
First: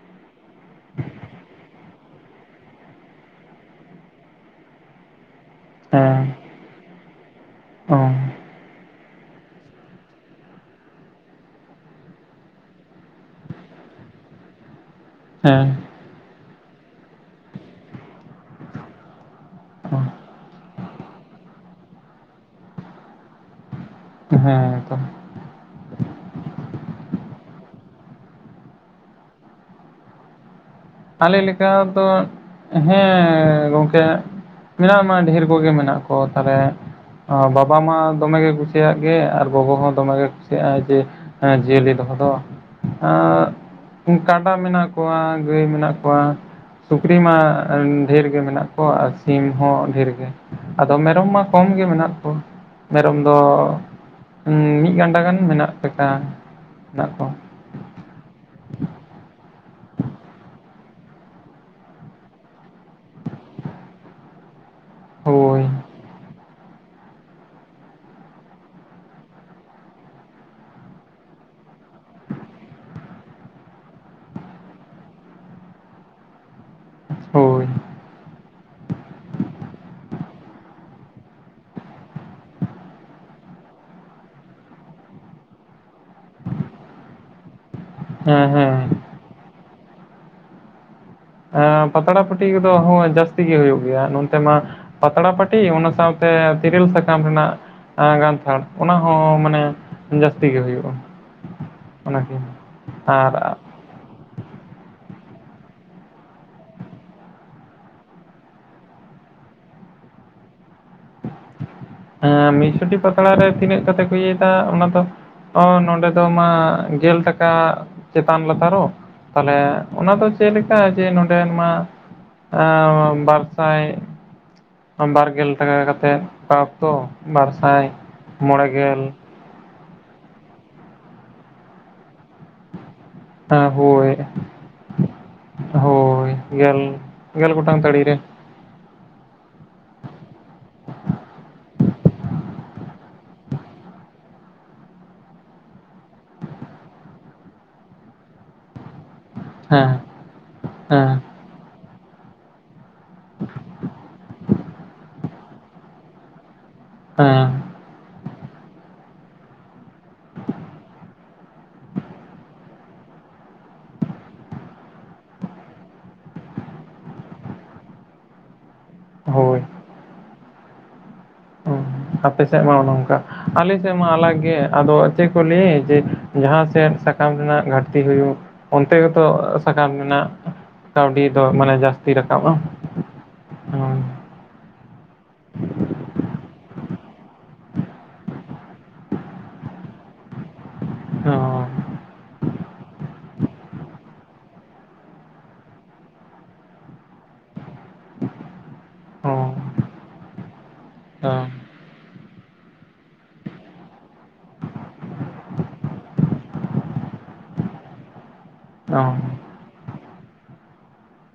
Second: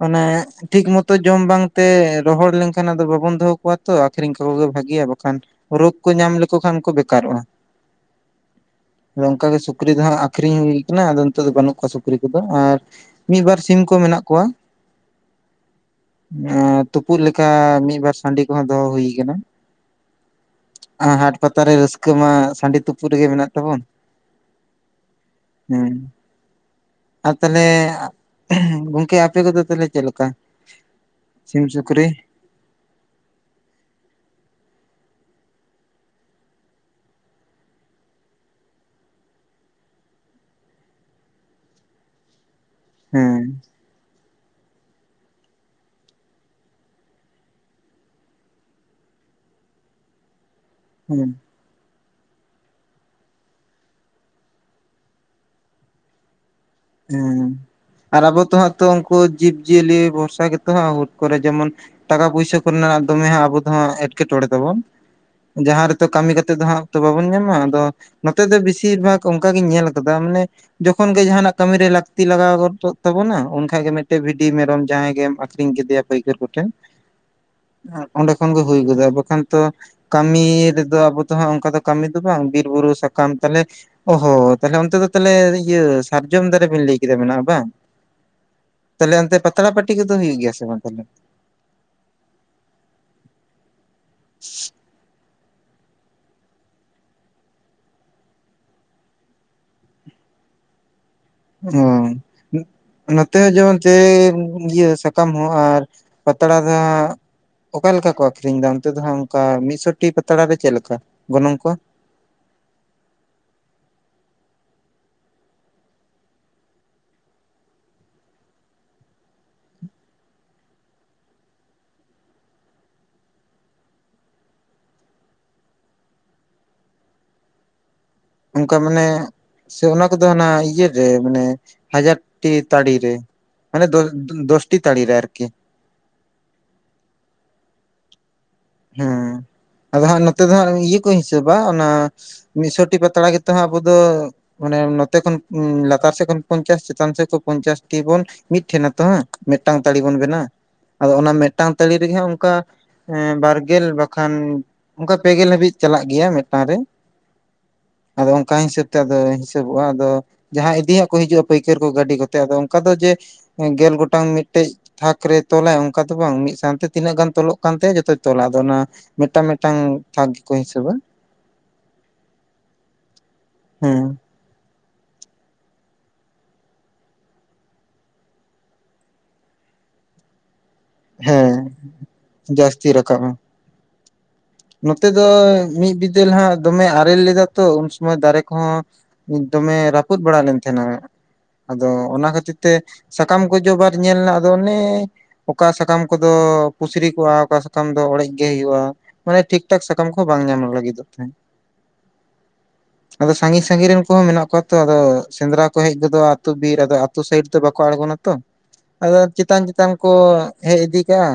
B: ᱚᱱᱮᱻ ᱴᱷᱤᱠ ᱢᱚᱛᱚ ᱡᱚᱢ ᱵᱟᱝᱛᱮ ᱨᱚᱦᱚᱲ ᱞᱮᱱᱠᱷᱟᱱ ᱵᱟᱵᱚᱱ ᱫᱚᱦᱚ ᱠᱚᱣᱟ ᱛᱚ ᱟᱠᱷᱨᱤᱧ ᱠᱚᱜᱮ ᱵᱷᱟᱜᱮᱭᱟ ᱵᱟᱠᱷᱟᱱ ᱨᱳᱜᱽ ᱠᱚ
A: ᱦᱮᱸ
B: ᱧᱟᱢ ᱞᱮᱠᱚ ᱠᱷᱟᱱ ᱠᱚ ᱵᱮᱠᱟᱨᱚᱜᱼᱟ
A: ᱚ
B: ᱚᱱᱠᱟᱜᱮ ᱥᱩᱠᱨᱤ ᱫᱚ ᱦᱟᱸᱜ ᱟᱠᱷᱨᱤᱧ ᱦᱩᱭ ᱠᱟᱱᱟ ᱟᱫᱚ ᱱᱤᱛᱚᱜ ᱫᱚ ᱵᱟᱹᱱᱩᱜ ᱠᱚᱣᱟ ᱥᱩᱠᱨᱤ ᱠᱚᱫᱚ ᱟᱨ ᱢᱤᱫ ᱵᱟᱨ ᱥᱤᱢ ᱠᱚ ᱢᱮᱱᱟᱜ ᱠᱚᱣᱟ
A: ᱦᱮᱸ
B: ᱛᱩᱯᱩᱜ ᱞᱮᱠᱟ ᱢᱤᱫᱵᱟᱨ ᱥᱟᱺᱰᱤ ᱫᱚᱦᱚ ᱦᱩᱭ ᱟᱠᱟᱱᱟ
A: ᱚ
B: ᱦᱟᱴ ᱯᱟᱛᱟᱨ ᱨᱮ ᱨᱟᱹᱥᱠᱟᱹ ᱢᱟ ᱥᱟᱺᱰᱤ ᱛᱩᱯᱩᱫ ᱨᱮᱜᱮ ᱢᱮᱱᱟᱜ ᱛᱟᱵᱚᱱ
A: ᱦᱮᱸ ᱛᱚ
B: ᱦᱮᱸ ᱟᱨ ᱛᱟᱦᱚᱞᱮ ᱜᱚᱢᱠᱮ ᱟᱯᱮ ᱠᱚᱫᱚ ᱛᱟᱦᱞᱮ ᱪᱮᱫ ᱞᱮᱠᱟ
A: ᱟᱞᱮ
B: ᱥᱤᱢ
A: ᱞᱮᱠᱟ
B: ᱥᱩᱠᱨᱤ
A: ᱛᱦᱮᱸ ᱜᱚᱝᱠᱮ ᱢᱮᱱᱟᱜ ᱢᱟ ᱰᱷᱮᱨ ᱠᱚᱜᱮ ᱢᱮᱱᱟᱜ ᱠᱚ ᱛᱟᱞᱦᱮ ᱵᱟᱵᱟ ᱢᱟ ᱫᱚᱢᱮ ᱜᱮ ᱠᱩᱥᱤᱭᱟᱜ ᱜᱮ ᱟᱨ ᱜᱚᱜᱚ ᱦᱚᱸ ᱫᱚᱢᱮ ᱜᱮ ᱠᱩᱥᱤᱭᱟᱜᱟᱭ ᱡᱮ ᱡᱤᱭᱟᱹᱞᱤ ᱫᱚᱦᱚ ᱫᱚ
B: ᱦᱮᱸ
A: ᱠᱟᱰᱟ ᱢᱮᱱᱟᱜ ᱠᱚᱣᱟ ᱜᱟᱹᱭ ᱢᱮᱱᱟᱜ ᱠᱚᱣᱟ ᱥᱩᱠᱨᱤ ᱢᱟ ᱰᱷᱮᱨ ᱜᱮ ᱢᱮᱱᱟᱜ ᱠᱚᱣᱟ ᱟᱨ ᱥᱤᱢ ᱦᱚᱸ ᱰᱷᱮᱨ ᱜᱮ ᱟᱫᱚ ᱢᱮᱨᱚᱢ
B: ᱦᱮᱸ
A: ᱢᱟ ᱠᱚᱢ ᱜᱮ ᱢᱮᱱᱟᱜ ᱠᱚᱣᱟ ᱢᱮᱨᱚᱢ ᱫᱚ ᱢᱤᱫ ᱜᱟᱱᱰᱟ ᱜᱟᱱ ᱢᱮᱱᱟᱜ ᱞᱮᱠᱟ ᱢᱮᱱᱟᱜ ᱠᱚᱣᱟ
B: ᱦᱮᱸ ᱟᱨ ᱟᱵᱚ ᱛᱚᱦᱟᱜ ᱛᱚ ᱩᱱᱠᱩ ᱡᱤᱵ ᱡᱤᱭᱟᱹᱞᱤ ᱵᱷᱚᱨᱥᱟ ᱜᱮᱛᱚ ᱦᱟᱸᱜ ᱦᱩᱴ ᱠᱚᱨᱮ ᱡᱮᱢᱚᱱ ᱴᱟᱠᱟ ᱯᱚᱭᱥᱟ ᱨᱮᱱᱟᱜ ᱫᱚᱢᱮ ᱦᱟᱜ ᱟᱵᱚ ᱫᱚ ᱮᱴᱠᱮᱴᱚᱬᱮ ᱛᱟᱵᱚᱱ
A: ᱦᱳᱭ
B: ᱡᱟᱦᱟᱸ ᱨᱮᱛᱚ ᱛᱚ ᱵᱟᱵᱚᱱ ᱧᱟᱢᱟ ᱟᱫᱚ ᱱᱚᱛᱮ ᱫᱚ ᱵᱤᱥᱤᱨ ᱵᱷᱟᱜᱽ ᱚᱱᱠᱟᱜᱤᱧ ᱧᱮᱞ ᱟᱠᱟᱫᱟ ᱢᱟᱱᱮ ᱡᱚᱠᱷᱚᱱ ᱜᱮ ᱡᱟᱦᱟᱱᱟᱜ ᱠᱟᱹᱢᱤ ᱨᱮ ᱞᱟᱹᱠᱛᱤ ᱞᱟᱜᱟᱣ ᱜᱚᱫᱚᱜ ᱛᱟᱵᱚᱱᱟ ᱩᱱᱠᱷᱟᱡ ᱜᱮ ᱢᱤᱫᱴᱮᱡ ᱵᱷᱤᱰᱤ ᱢᱮᱨᱚᱢ ᱡᱟᱦᱟᱸᱭ ᱜᱮᱢ ᱟᱠᱷᱨᱤᱧ ᱠᱮᱫᱮᱭᱟ ᱯᱟᱹᱭᱠᱟᱹᱨ ᱠᱚᱴᱷᱮᱱ
A: ᱦᱳᱭ
B: ᱚᱸᱰᱮ ᱠᱷᱚᱱ ᱜᱮ ᱦᱩᱭ ᱜᱚᱫᱚᱜ-ᱟ ᱵᱟᱠᱷᱟᱱ ᱛᱚ ᱠᱟᱹᱢᱤ ᱟᱵᱚ ᱫᱚ ᱚᱱᱠᱟ ᱫᱚ ᱠᱟᱹᱢᱤ ᱫᱚ ᱵᱟᱝ ᱵᱤᱨᱵᱩᱨᱩ ᱥᱟᱠᱟᱢ ᱛᱟᱞᱦᱮ ᱚ ᱦᱚᱸ ᱛᱟᱦᱞᱮ ᱚᱱᱛᱮ ᱫᱚ ᱛᱟᱦᱚᱞᱮ ᱤᱭᱟᱹ ᱡᱚᱢ ᱫᱟᱨᱮ ᱵᱮᱱ ᱞᱟᱹᱭ ᱠᱮᱫᱟ ᱢᱮᱱᱟᱜᱼᱟ ᱵᱟᱝ
A: ᱦᱮᱸ ᱦᱮᱸ
B: ᱛᱟᱞᱦᱮ ᱚᱱᱛᱮ ᱯᱟᱛᱲᱟ ᱯᱟᱹᱴᱤ ᱠᱚᱫᱚ ᱦᱩᱭᱩᱜ ᱜᱮᱭᱟ ᱥᱮ ᱵᱟᱝ ᱛᱟᱞᱦᱮ
A: ᱯᱟᱛᱲᱟ ᱯᱟᱹᱴᱤ ᱠᱚᱫᱚ ᱦᱚᱭ ᱡᱟᱹᱥᱛᱤ ᱜᱮ ᱦᱩᱭᱩᱜ ᱜᱮᱭᱟ ᱱᱚᱱᱛᱮ ᱢᱟ ᱯᱟᱛᱲᱟ ᱯᱟᱹᱴᱤ ᱛᱤ ᱚᱱᱟ ᱥᱟᱶᱛᱮ ᱛᱤᱨᱤᱞ ᱥᱟᱠᱟᱢ ᱨᱮᱱᱟᱜ ᱮ ᱜᱟᱱᱛᱷᱟᱲ ᱚᱱᱟ ᱦᱚᱸ ᱢᱟᱱᱮ ᱡᱟᱹᱥᱛᱤ ᱜᱮ ᱦᱩᱭᱩᱜᱼᱟ ᱚᱱᱟᱠᱤᱱ
B: ᱚ [inaudible] ᱱᱚᱛᱮ
A: ᱟᱨ
B: ᱦᱚᱸ ᱡᱮᱢᱚᱱ [inaudible] ᱤᱭᱟᱹ ᱥᱟᱠᱟᱢ ᱦᱚᱸ ᱦᱟᱸᱜ ᱟᱨ ᱯᱟᱛᱲᱟ ᱫᱚ ᱦᱟᱸᱜ ᱚᱠᱟ ᱞᱮᱠᱟ ᱠᱚ ᱟᱠᱷᱨᱤᱧ ᱫᱟ ᱚᱱᱛᱮ ᱫᱚ ᱦᱟᱸᱜ ᱚᱱᱠᱟ ᱢᱤᱫᱥᱚᱴᱤ ᱯᱟᱛᱲᱟ ᱨᱮ ᱪᱮᱫ ᱞᱮᱠᱟ ᱜᱚᱱᱚᱝ ᱠᱚ
A: ᱦᱮᱸ ᱢᱤᱜᱥᱩᱴᱤ ᱯᱟᱛᱲᱟ ᱨᱮ ᱛᱤᱱᱟᱹᱜ ᱠᱟᱛᱮ ᱠᱚ ᱤᱭᱟᱹᱟᱭ ᱫᱟ ᱚᱱᱟ ᱫᱚ ᱚ ᱱᱚᱰᱮ ᱫᱚ ᱢᱟ ᱜᱮᱞ ᱴᱟᱠᱟ ᱪᱮᱛᱟᱱ ᱞᱟᱛᱟᱨᱚᱜ ᱛᱟᱞᱦᱮ ᱚᱱᱟ ᱫᱚ ᱪᱮᱫ ᱞᱮᱠᱟ ᱡᱮ ᱱᱚᱰᱮ ᱢᱟ [inaudible] ᱵᱟᱨ ᱥᱟᱭ ᱵᱟᱨᱜᱮᱞ ᱴᱟᱠᱟ ᱠᱟᱛᱮᱫ ᱛᱚ ᱵᱟᱨᱥᱟᱭ ᱢᱚᱬᱮ
B: ᱚᱱᱠᱟ
A: ᱜᱮᱞ
B: ᱢᱟᱱᱮ ᱥᱮ ᱚᱱᱟ ᱠᱚᱫᱚ ᱦᱟᱱᱟ ᱤᱭᱟᱹ ᱨᱮ ᱢᱟᱱᱮ ᱦᱟᱡᱟᱨ ᱴᱤ ᱛᱟᱲᱤ ᱨᱮ ᱢᱟᱱᱮ ᱫᱳᱥᱴᱤ ᱛᱟᱲᱤ ᱨᱮ ᱟᱨᱠᱤ
A: ᱦᱳᱭ ᱜᱮᱞ ᱜᱮᱞ ᱜᱚᱴᱟᱝ ᱛᱟᱲᱤ ᱨᱮ
B: ᱦᱮᱸ ᱟᱫᱚ ᱦᱟᱸᱜ ᱱᱚᱛᱮ ᱫᱚ ᱦᱟᱸᱜ ᱤᱭᱟᱹ ᱠᱚ ᱦᱤᱥᱟᱹᱵᱟ ᱚᱱᱟ ᱢᱤᱫᱥᱚᱴᱤ ᱯᱟᱛᱲᱟ ᱜᱮᱛᱚ ᱦᱟᱸᱜ ᱟᱵᱚ ᱫᱚ ᱢᱟᱱᱮ ᱱᱚᱛᱮ ᱠᱷᱚᱱ ᱞᱟᱛᱟᱨ ᱥᱮᱫ ᱠᱷᱚᱱ ᱯᱚᱧᱪᱟᱥ ᱪᱮᱛᱟᱱ ᱥᱮᱫ ᱠᱷᱚᱱ ᱯᱚᱧᱪᱟᱥ ᱴᱤ ᱵᱚᱱ ᱢᱤᱫᱴᱷᱮᱱ ᱟᱛᱚ ᱦᱟᱸᱜ ᱢᱮᱫᱴᱟᱝ ᱛᱟᱲᱤ
A: ᱦᱮᱸ
B: ᱵᱚᱱ ᱵᱮᱱᱟ ᱟᱫᱚ
A: ᱦᱮᱸ
B: ᱚᱱᱟ ᱢᱮᱫᱴᱟᱝ ᱛᱟᱲᱤ ᱨᱮᱜᱮ ᱦᱟᱸᱜ ᱚᱱᱠᱟ ᱮᱸ ᱵᱟᱨ [inaudible] ᱵᱟᱠᱷᱟᱱ ᱚᱱᱠᱟ ᱯᱮᱜᱮᱞ ᱦᱟᱹᱵᱤᱡ ᱪᱟᱞᱟᱜ ᱜᱮᱭᱟ ᱢᱮᱫᱴᱟᱝ ᱨᱮ
A: ᱦᱮᱸ
B: ᱟᱫᱚ ᱚᱱᱠᱟ ᱦᱤᱥᱟᱹᱵ ᱛᱮ ᱟᱫᱚ ᱦᱤᱥᱟᱹᱵᱚᱜᱼᱟ ᱟᱫᱚ ᱡᱟᱦᱟᱸ ᱤᱫᱤᱟᱜ ᱠᱚ ᱦᱤᱡᱩᱜᱼᱟ ᱯᱟᱹᱭᱠᱟᱹᱨ ᱠᱚ ᱜᱟᱹᱰᱤ ᱠᱚᱛᱮ ᱟᱫᱚ ᱚᱱᱠᱟ ᱫᱚ ᱡᱮ ᱜᱮᱞ ᱜᱚᱴᱟᱝ ᱢᱤᱫᱴᱮᱡ ᱛᱷᱟᱠ ᱨᱮᱭ ᱛᱚᱞᱟᱭ ᱚᱱᱠᱟ ᱛᱚ ᱵᱟᱝ ᱢᱤᱫ ᱥᱟᱶᱛᱮ ᱛᱤᱱᱟᱹᱜ ᱜᱟᱱ ᱛᱚᱞᱚᱜ ᱠᱟᱱ ᱛᱟᱭᱟ ᱡᱚᱛᱚᱭ ᱛᱚᱞᱟ ᱟᱫᱚ ᱚᱱᱟ ᱢᱤᱫᱴᱟᱝ
A: ᱦᱳᱭ
B: ᱢᱤᱫᱴᱟᱝ ᱛᱷᱟᱠ ᱜᱮᱠᱚ ᱦᱤᱥᱟᱹᱵᱟ
A: ᱚ ᱟᱯᱮ ᱥᱮᱜ ᱢᱟ ᱚᱱᱚ ᱚᱝᱠᱟ ᱟᱞᱮ ᱥᱮᱜ
B: ᱦᱮᱸ
A: ᱢᱟ ᱟᱞᱟᱜ ᱜᱮ ᱟᱫᱚ ᱪᱮᱫ ᱠᱚ ᱞᱟᱹᱭ ᱡᱮ ᱡᱟᱦᱟᱸ ᱥᱮᱫ ᱥᱟᱠᱟᱢ ᱨᱮᱱᱟᱜ ᱜᱷᱟᱴᱛᱤ ᱦᱩᱭᱩᱜ ᱚᱱᱛᱮ ᱜᱮᱛᱚ ᱥᱟᱠᱟᱢ ᱨᱮᱱᱟᱜ ᱠᱟᱹᱣᱰᱤ ᱫᱚ ᱢᱟᱱᱮ ᱡᱟᱹᱥᱛᱤ ᱨᱟᱠᱟᱵ ᱟ
B: ᱛᱤ ᱨᱟᱠᱟᱵ ᱟ ᱱᱚᱛᱮ ᱫᱚ ᱢᱤᱫ ᱵᱤᱫᱟᱹᱞ ᱦᱟᱸᱜ ᱫᱚᱢᱮ ᱟᱨᱮᱞ ᱞᱮᱫᱟ ᱛᱚ ᱩᱱ ᱥᱚᱢᱚᱭ ᱫᱟᱨᱮ ᱠᱚᱦᱚᱸ ᱢᱤᱫ ᱫᱚᱢᱮ ᱨᱟ ᱯᱩᱫ ᱵᱟᱲᱟ ᱞᱮᱱ ᱛᱟᱦᱮᱸᱱᱟ
A: ᱦᱚᱸ
B: ᱟᱫᱚ ᱚᱱᱟ ᱠᱷᱟᱹᱛᱤᱨ ᱛᱮ ᱥᱟᱠᱟᱢ ᱠᱚ ᱡᱚ ᱵᱟᱨ ᱧᱮᱞ ᱱᱟ ᱫᱚ ᱚᱱᱮ ᱚᱠᱟ ᱥᱟᱠᱟᱢ ᱠᱚᱫᱚ ᱯᱩᱥᱨᱤ ᱠᱚᱜ-ᱟ ᱚᱠᱟ ᱥᱟᱠᱟᱢ ᱫᱚ ᱚᱲᱮᱡ ᱜᱮ ᱦᱩᱭᱩᱜ-ᱟ ᱢᱟᱱᱮ ᱴᱷᱤᱠ ᱴᱷᱟᱠ ᱥᱟᱠᱟᱢ ᱠᱚᱦᱚ ᱵᱟᱝ ᱧᱟᱢ ᱞᱟᱹᱜᱤᱫᱚᱜ ᱛᱟᱦᱮᱸᱫ
A: ᱦᱚᱸ
B: ᱟᱫᱚ ᱥᱟᱸᱜᱤᱧ ᱥᱟᱸᱜᱤᱧ ᱨᱮᱱ ᱠᱚᱦᱚᱸ ᱢᱮᱱᱟᱜ ᱠᱚᱣᱟ ᱛᱚ ᱟᱫᱚ ᱥᱮᱸᱫᱽᱨᱟ ᱠᱚ ᱦᱮᱡ ᱜᱚᱫᱚᱜ-ᱟ ᱟᱹᱛᱩ ᱵᱤᱨ ᱟᱫᱚ ᱟᱹᱛᱩ ᱥᱟᱭᱤᱰ ᱛᱚ ᱵᱟᱠᱚ ᱟᱲᱜᱚᱱ ᱟᱛᱚ
A: ᱦᱚᱸ
B: ᱟᱫᱚ ᱪᱮᱛᱟᱱ ᱪᱮᱛᱟᱱ ᱠᱚ ᱦᱮᱡ ᱤᱫᱤ ᱠᱟᱜ-ᱟ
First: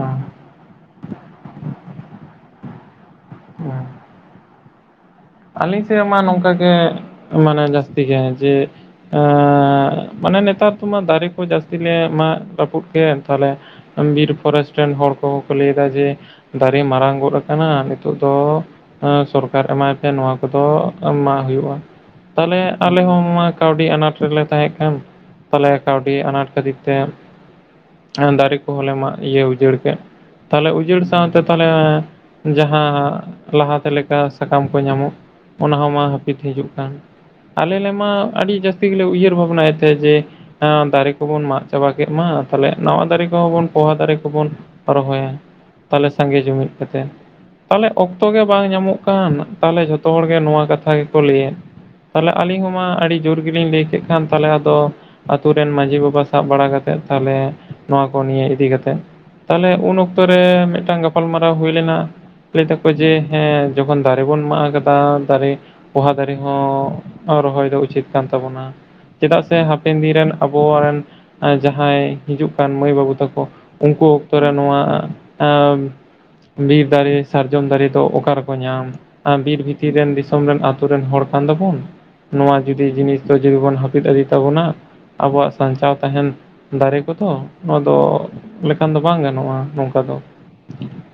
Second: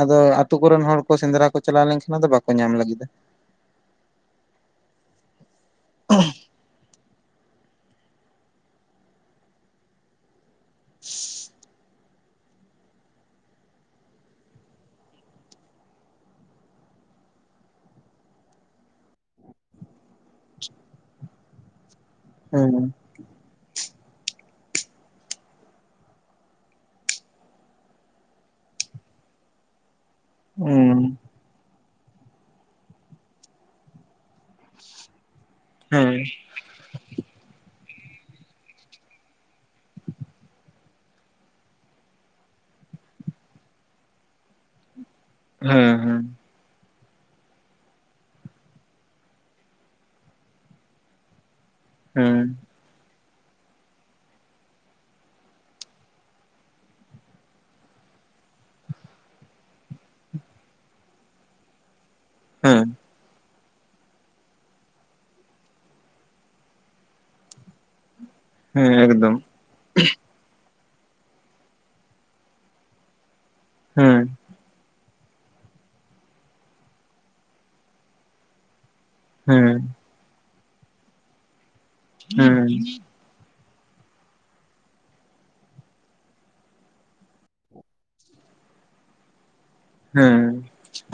B: ᱟᱫᱚ ᱟᱹᱛᱩ ᱠᱚᱨᱮᱱ ᱦᱚᱲ ᱠᱚ ᱥᱮᱸᱫᱽᱨᱟ ᱠᱚ ᱪᱟᱞᱟᱣ ᱞᱮᱱᱠᱷᱟᱱ ᱟᱫᱚ ᱵᱟᱠᱚ ᱧᱟᱢ ᱞᱟᱹᱜᱤᱫᱟ
A: ᱵᱟᱝ ᱟᱹᱞᱤᱧ ᱥᱮᱜ ᱢᱟ ᱱᱚᱝᱠᱟᱜ ᱜᱮ ᱢᱟᱱᱮ ᱡᱟᱹᱥᱛᱤ ᱜᱮ ᱡᱮ ᱮᱜ ᱢᱟᱱᱮ ᱱᱮᱛᱟᱨ ᱫᱚᱢᱟ ᱫᱟᱨᱮ ᱠᱚ ᱡᱟᱹᱥᱛᱤ ᱞᱮ ᱢᱟᱜ ᱨᱟᱹᱯᱩᱫ ᱠᱮᱫ ᱛᱟᱞᱦᱮ ᱵᱤᱨ ᱯᱷᱚᱨᱮᱥᱴ ᱨᱮᱱ ᱦᱚᱲ ᱠᱚᱦᱚᱸ ᱠᱚ ᱞᱟᱹᱭ ᱫᱟ ᱡᱮ ᱫᱟᱨᱮ ᱢᱟᱨᱟᱝ ᱜᱚᱫ ᱠᱟᱱᱟ ᱱᱤᱛᱳᱜ ᱫᱚ ᱮᱸ ᱥᱚᱨᱠᱟᱨ ᱮᱢᱟᱭ ᱥᱮ ᱱᱚᱣᱟ ᱠᱚᱫᱚ ᱢᱟᱜ ᱦᱩᱭᱩᱜ-ᱟ ᱛᱟᱦᱞᱮ
B: ᱦᱮᱸ
A: ᱟᱞᱮ ᱦᱚᱸᱱᱚ ᱠᱟᱹᱣᱰᱤ ᱟᱱᱟᱴ ᱨᱮᱞᱮ ᱛᱟᱦᱮᱸᱜ ᱠᱟᱱ ᱛᱟᱦᱞᱮ ᱠᱟᱹᱣᱰᱤ ᱟᱱᱟᱴ ᱠᱷᱟᱹᱛᱤᱨ ᱛᱮ ᱮ ᱫᱟᱨᱮ ᱠᱚᱦᱚᱸ ᱞᱮ ᱤᱭᱟᱹ ᱩᱡᱟᱹᱲ ᱠᱮᱫ ᱛᱟᱦᱞᱮ ᱩᱡᱟᱹᱲ
B: ᱦᱮᱸ
A: ᱥᱟᱶᱛᱮ ᱛᱟᱦᱞᱮ ᱡᱟᱦᱟᱸ ᱞᱟᱦᱟᱛᱮ ᱞᱮᱠᱟ ᱥᱟᱠᱟᱢ ᱠᱚ ᱧᱟᱢᱚᱜ ᱚᱱᱟ ᱦᱚᱸ ᱢᱟ
B: ᱦᱮᱸ
A: ᱦᱟᱹᱯᱤᱫ ᱦᱤᱡᱩᱜ ᱠᱟᱱ ᱟᱞᱮ ᱞᱮ ᱢᱟ ᱟᱹᱰᱤ ᱡᱟᱹᱥᱛᱤ ᱜᱮᱞᱮ ᱩᱭᱦᱟᱹᱨ ᱵᱷᱟᱵᱽᱱᱟᱭᱮᱫ ᱛᱟᱦᱮᱸᱫ ᱡᱮ ᱮᱸ ᱫᱟᱨᱮ ᱠᱚᱵᱚᱱ ᱢᱟᱜ ᱪᱟᱵᱟ ᱠᱮᱜ ᱢᱟ ᱛᱷᱟᱞᱮ ᱱᱟᱣᱟ ᱫᱟᱨᱮ ᱠᱚᱦᱚᱸ ᱵᱚᱱ ᱯᱚᱦᱟ ᱫᱟᱨᱮ ᱠᱚᱵᱚᱱ ᱨᱚᱦᱚᱭᱟ
B: ᱦᱮᱸ
A: ᱛᱟᱦᱞᱮ
B: ᱦᱮᱸ
A: ᱥᱟᱸᱜᱮ ᱡᱩᱢᱤᱫ ᱠᱟᱛᱮᱫ ᱛᱟᱦᱞᱮ ᱚᱠᱛᱚ ᱜᱮ ᱵᱟᱝ ᱧᱟᱢᱚᱜ ᱠᱟᱱ ᱛᱟᱦᱚᱞᱮ ᱡᱷᱚᱛᱚ ᱦᱚᱲᱜᱮ ᱱᱚᱣᱟ ᱠᱟᱛᱷᱟ ᱜᱮᱠᱚ ᱞᱟᱹᱭᱮᱫ ᱛᱟᱦᱚᱞᱮ
B: ᱦᱮᱸ
A: ᱟᱹᱞᱤᱧ ᱦᱚᱸᱢᱟ ᱟᱹᱰᱤ ᱡᱩᱨ ᱜᱮᱞᱤᱧ ᱞᱟᱹᱭ ᱠᱮᱫ ᱠᱷᱟᱱ ᱛᱷᱟᱞᱮ ᱟᱫᱚ ᱟᱛᱳ ᱨᱮᱱ ᱢᱟᱺᱡᱷᱤ ᱵᱟᱵᱟ ᱥᱟᱵ ᱵᱟᱲᱟ ᱠᱟᱛᱮᱫ ᱛᱟᱦᱞᱮ ᱱᱚᱣᱟ ᱠᱚ ᱱᱤᱭᱟᱹ ᱤᱫᱤ ᱠᱟᱛᱮᱫ ᱛᱟᱦᱞᱮ ᱩᱱ ᱚᱠᱛᱚ ᱢᱤᱫᱴᱟᱱ ᱜᱟᱯᱟᱞᱢᱟᱨᱟᱣ ᱦᱩᱭ ᱞᱮᱱᱟ ᱞᱟᱹᱭ
B: ᱦᱮᱸ
A: ᱫᱟᱠᱚ ᱡᱮ ᱦᱮ ᱡᱚᱠᱷᱚᱱ ᱫᱟᱨᱮ ᱫᱟᱨᱮ ᱵᱚᱱ ᱢᱟᱜ ᱠᱟᱫᱟ ᱫᱟᱨᱮ ᱯᱚᱦᱟ ᱫᱟᱨᱮ ᱦᱚ ᱨᱚᱦᱚᱭ ᱫᱚ ᱩᱪᱤᱛ ᱠᱟᱱ ᱛᱟᱵᱚᱱᱟ
B: ᱦᱮᱸ ᱮᱠᱫᱚᱢ
A: ᱪᱮᱫᱟᱜ ᱥᱮ ᱦᱟᱯᱮᱱ ᱫᱤᱱ ᱨᱮᱱ ᱟᱵᱚ ᱨᱮᱱ ᱡᱟᱦᱟᱸᱭ ᱦᱤᱡᱩᱜ ᱠᱟᱱ ᱢᱟᱹᱭ ᱵᱟᱹᱵᱩ ᱛᱟᱠᱚ ᱩᱱᱠᱩ
B: ᱦᱮᱸ
A: ᱚᱠᱛᱚ ᱨᱮ ᱱᱚᱣᱟ ᱵᱤᱨ ᱫᱟᱨᱮ ᱥᱟᱨᱡᱚᱢ ᱫᱟᱨᱮ ᱫᱚ ᱚᱠᱟ ᱨᱮᱠᱚ ᱧᱟᱢ ᱵᱤᱨ
B: ᱦᱮᱸ
A: ᱵᱷᱤᱛᱤᱨ ᱨᱮᱱ ᱫᱤᱥᱚᱢ ᱨᱮᱱ ᱟᱛᱳ ᱨᱮᱱ ᱦᱚᱲ ᱠᱟᱱ ᱫᱚᱵᱚᱱ ᱱᱚᱣᱟ
B: ᱦᱮᱸ
A: ᱡᱩᱫᱤ ᱡᱤᱱᱤᱥ ᱛᱚ ᱡᱤᱣᱤ ᱵᱚᱱ ᱦᱟᱹᱯᱤᱫ ᱤᱫᱤ ᱛᱟᱵᱚᱱᱟ ᱟᱵᱚᱣᱟᱜ ᱥᱟᱧᱪᱟᱣ ᱛᱟᱦᱮᱱ ᱫᱟᱨᱮ ᱠᱚᱛᱚ ᱱᱚᱣᱟ ᱫᱚ ᱞᱮᱠᱟᱱ ᱫᱚ ᱵᱟᱝ ᱜᱟᱱᱚᱜ-ᱟ ᱱᱚᱝᱠᱟ ᱫᱚ
B: ᱦᱮ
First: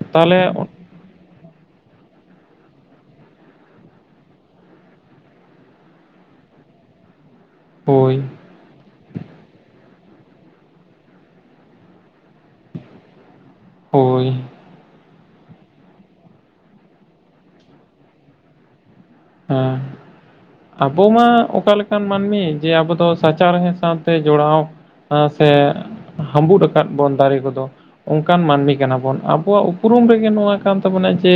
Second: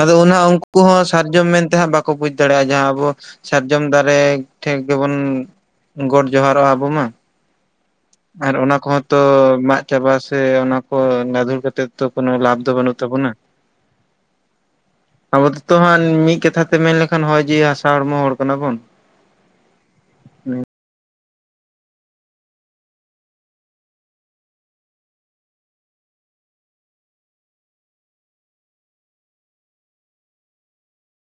B: ᱟᱫᱚ ᱚᱱᱟ
A: ᱛᱟᱦᱚᱞᱮ
B: ᱩᱱᱠᱩ ᱦᱚ ᱥᱟᱨᱡᱚᱢ ᱢᱮᱱᱛᱮ ᱦᱟᱸᱜ ᱵᱟᱠᱚ ᱵᱩᱡ ᱫᱟᱲᱮᱜ-ᱟ ᱡᱟᱦᱟᱸ ᱟᱵᱚ ᱥᱟᱨᱡᱚᱢ ᱫᱟᱨᱮ ᱴᱷᱮᱜ ᱜᱮᱵᱚᱱ ᱜᱚᱴ ᱡᱚᱦᱟᱨᱚᱜ-ᱟ ᱵᱚ ᱢᱟ
A: ᱦᱳᱭ
B: ᱟᱨ ᱚᱱᱟ ᱠᱚᱦᱚ ᱛᱚ ᱢᱟᱜ ᱪᱟᱵᱟ ᱥᱮ ᱚᱱᱟ ᱠᱚ ᱞᱟᱹᱫᱷᱩᱨ ᱠᱟᱛᱮᱜ ᱛᱚ ᱠᱚᱱᱚ ᱞᱟᱵᱷ ᱛᱚ ᱵᱟᱹᱱᱩᱜ ᱛᱟᱵᱚᱱᱟ
A: ᱦᱳᱭ
B: ᱟᱵᱚ ᱫᱚᱛᱚ ᱦᱟᱜ ᱢᱤᱫ ᱠᱟᱛᱷᱟ ᱛᱮ ᱢᱮᱱ ᱞᱮᱠᱷᱟᱱ ᱱᱚᱜ-ᱚᱭ ᱡᱮ ᱦᱟᱥᱟ ᱦᱚᱲᱢᱚ ᱦᱚᱲ ᱠᱟᱱᱟᱵᱚᱱ
A: ᱦᱮᱸ ᱟᱵᱚ ᱢᱟ ᱚᱠᱟ ᱞᱮᱠᱟᱱ ᱢᱟᱹᱱᱢᱤ ᱡᱮ ᱟᱵᱚ ᱫᱚ ᱥᱟᱪᱟᱨᱦᱮᱫ ᱥᱟᱶᱛᱮ ᱡᱚᱲᱟᱣ ᱦᱮᱥᱮ ᱦᱟᱸᱵᱩᱫ ᱟᱠᱟᱫ ᱵᱚᱱ ᱫᱟᱨᱮ ᱠᱚᱫᱚ ᱚᱱᱠᱟᱱ ᱢᱟᱹᱱᱢᱤ ᱠᱟᱱᱟ ᱵᱚᱱ ᱟᱵᱚᱣᱟᱜ ᱩᱯᱨᱩᱢ ᱨᱮᱜᱮ ᱱᱚᱣᱟ ᱠᱟᱱ ᱛᱟᱵᱚᱱᱟ ᱡᱮ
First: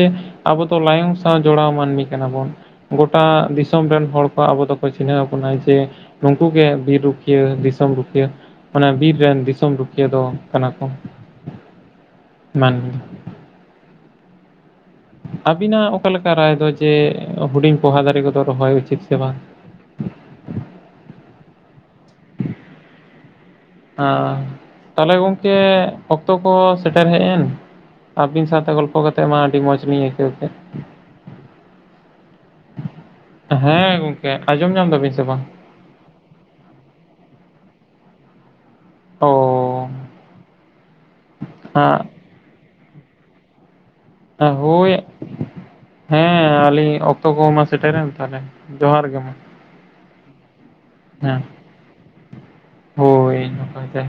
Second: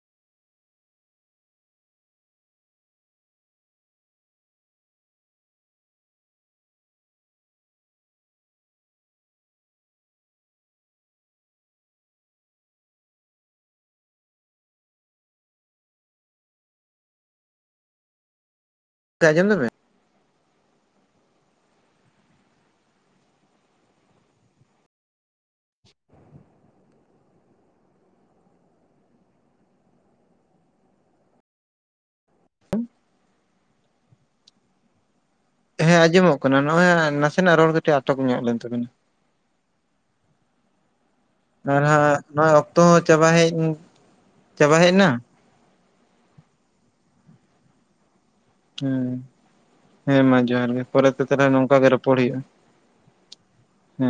A: ᱟᱵᱚ ᱫᱚ ᱞᱟᱭᱚᱝ ᱥᱟᱶ ᱡᱚᱲᱟᱣ ᱢᱟᱹᱱᱢᱤ ᱠᱟᱱᱟ ᱵᱚᱱ ᱜᱚᱴᱟ ᱫᱤᱥᱚᱢ ᱨᱮᱱ ᱦᱚᱲ ᱠᱚ ᱟᱵᱚ ᱫᱚᱠᱚ ᱪᱤᱱᱦᱟᱹᱣ ᱵᱚᱱᱟ ᱡᱮ ᱱᱩᱠᱩ ᱜᱮ ᱵᱤᱨ ᱨᱩᱠᱷᱤᱭᱟᱹ ᱫᱤᱥᱚᱢ ᱨᱩᱠᱷᱤᱭᱟᱹ ᱚᱱᱟ ᱵᱤᱨ ᱨᱮᱱ ᱫᱤᱥᱚᱢ ᱨᱩᱠᱷᱭᱤᱭᱟᱹ ᱫᱚ ᱠᱟᱱᱟ ᱠᱚ ᱢᱟᱹᱱᱢᱤ᱾ ᱟᱹᱵᱤᱱᱟᱜ ᱚᱠᱟ ᱞᱮᱠᱟ ᱨᱟᱭ ᱫᱚ ᱡᱮ ᱦᱩᱰᱤᱧ ᱯᱚᱦᱟ ᱫᱟᱨᱮ ᱠᱚᱫᱚ ᱨᱚᱦᱚᱭ ᱩᱪᱤᱛ᱾ ᱥᱮ
B: ᱜᱚᱝᱠᱮ
A: ᱵᱟᱝ
B: ᱟᱡᱚᱢ ᱫᱟᱵᱤᱱ᱾
A: ᱦᱟᱸ ᱛᱟᱦᱚᱞᱮ ᱜᱚᱢᱠᱮ ᱚᱠᱛᱚ ᱠᱚ ᱥᱮᱴᱮᱨ ᱦᱮᱡ ᱮᱱ᱾ ᱟᱹᱵᱤᱱ ᱥᱟᱶᱛᱮ ᱜᱚᱞᱯᱚ ᱠᱟᱛᱮᱜ ᱢᱟ ᱟᱹᱰᱤ ᱢᱚᱸᱡᱽ ᱞᱤᱧ ᱟᱹᱭᱠᱟᱹᱣ ᱠᱮᱫ᱾
B: [inaudible]
A: ᱦᱮᱸ ᱜᱚᱝᱠᱮ ᱟᱸᱡᱚᱢ ᱧᱟᱢ ᱫᱟᱵᱤᱱ ᱥᱮ ᱵᱟᱝ?
B: ᱦᱮᱸ ᱟᱸᱡᱚᱢᱚᱜ ᱠᱟᱱᱟ ᱱᱚᱜ-ᱚᱭ ᱱᱟᱥᱮᱱᱟᱜ ᱨᱚᱲ ᱠᱟᱹᱴᱤᱡ ᱟᱴᱚᱠ ᱧᱚᱜ ᱞᱮᱱ ᱛᱟᱵᱮᱱᱟ᱾
A: ᱳ
B: ᱟᱨ ᱦᱟᱜ
A: ᱦᱟᱸᱜ
B: ᱱᱚᱣᱟ ᱚᱠᱛᱚ ᱦᱚ ᱪᱟᱵᱟ ᱦᱮᱡ᱾ ᱪᱟᱵᱟ ᱦᱮᱡ
A: ᱦᱳᱭ
B: ᱮᱱᱟ
A: ᱦᱮᱸ ᱟᱹᱞᱤᱧ ᱚᱠᱛᱚ ᱠᱚᱦᱚ ᱢᱟ ᱥᱮᱴᱮᱨᱮᱱ ᱛᱟᱦᱚᱞᱮ᱾ ᱡᱚᱦᱟᱨ
B: ᱦᱩᱸ
A: ᱜᱮ ᱢᱟ
B: ᱦᱮᱸ ᱢᱟ ᱡᱚᱦᱟᱨ ᱜᱮ ᱯᱚᱨᱮ ᱛᱮ
A: ᱦᱮᱸ
B: ᱛᱟᱦᱚᱞᱮ ᱱᱚᱝᱠᱟ ᱜᱮ ᱨᱚᱯᱚᱲ ᱦᱩᱭᱩᱜ-ᱟ᱾
A: ᱦᱳᱭ ᱱᱟᱯᱟᱭ ᱜᱮ᱾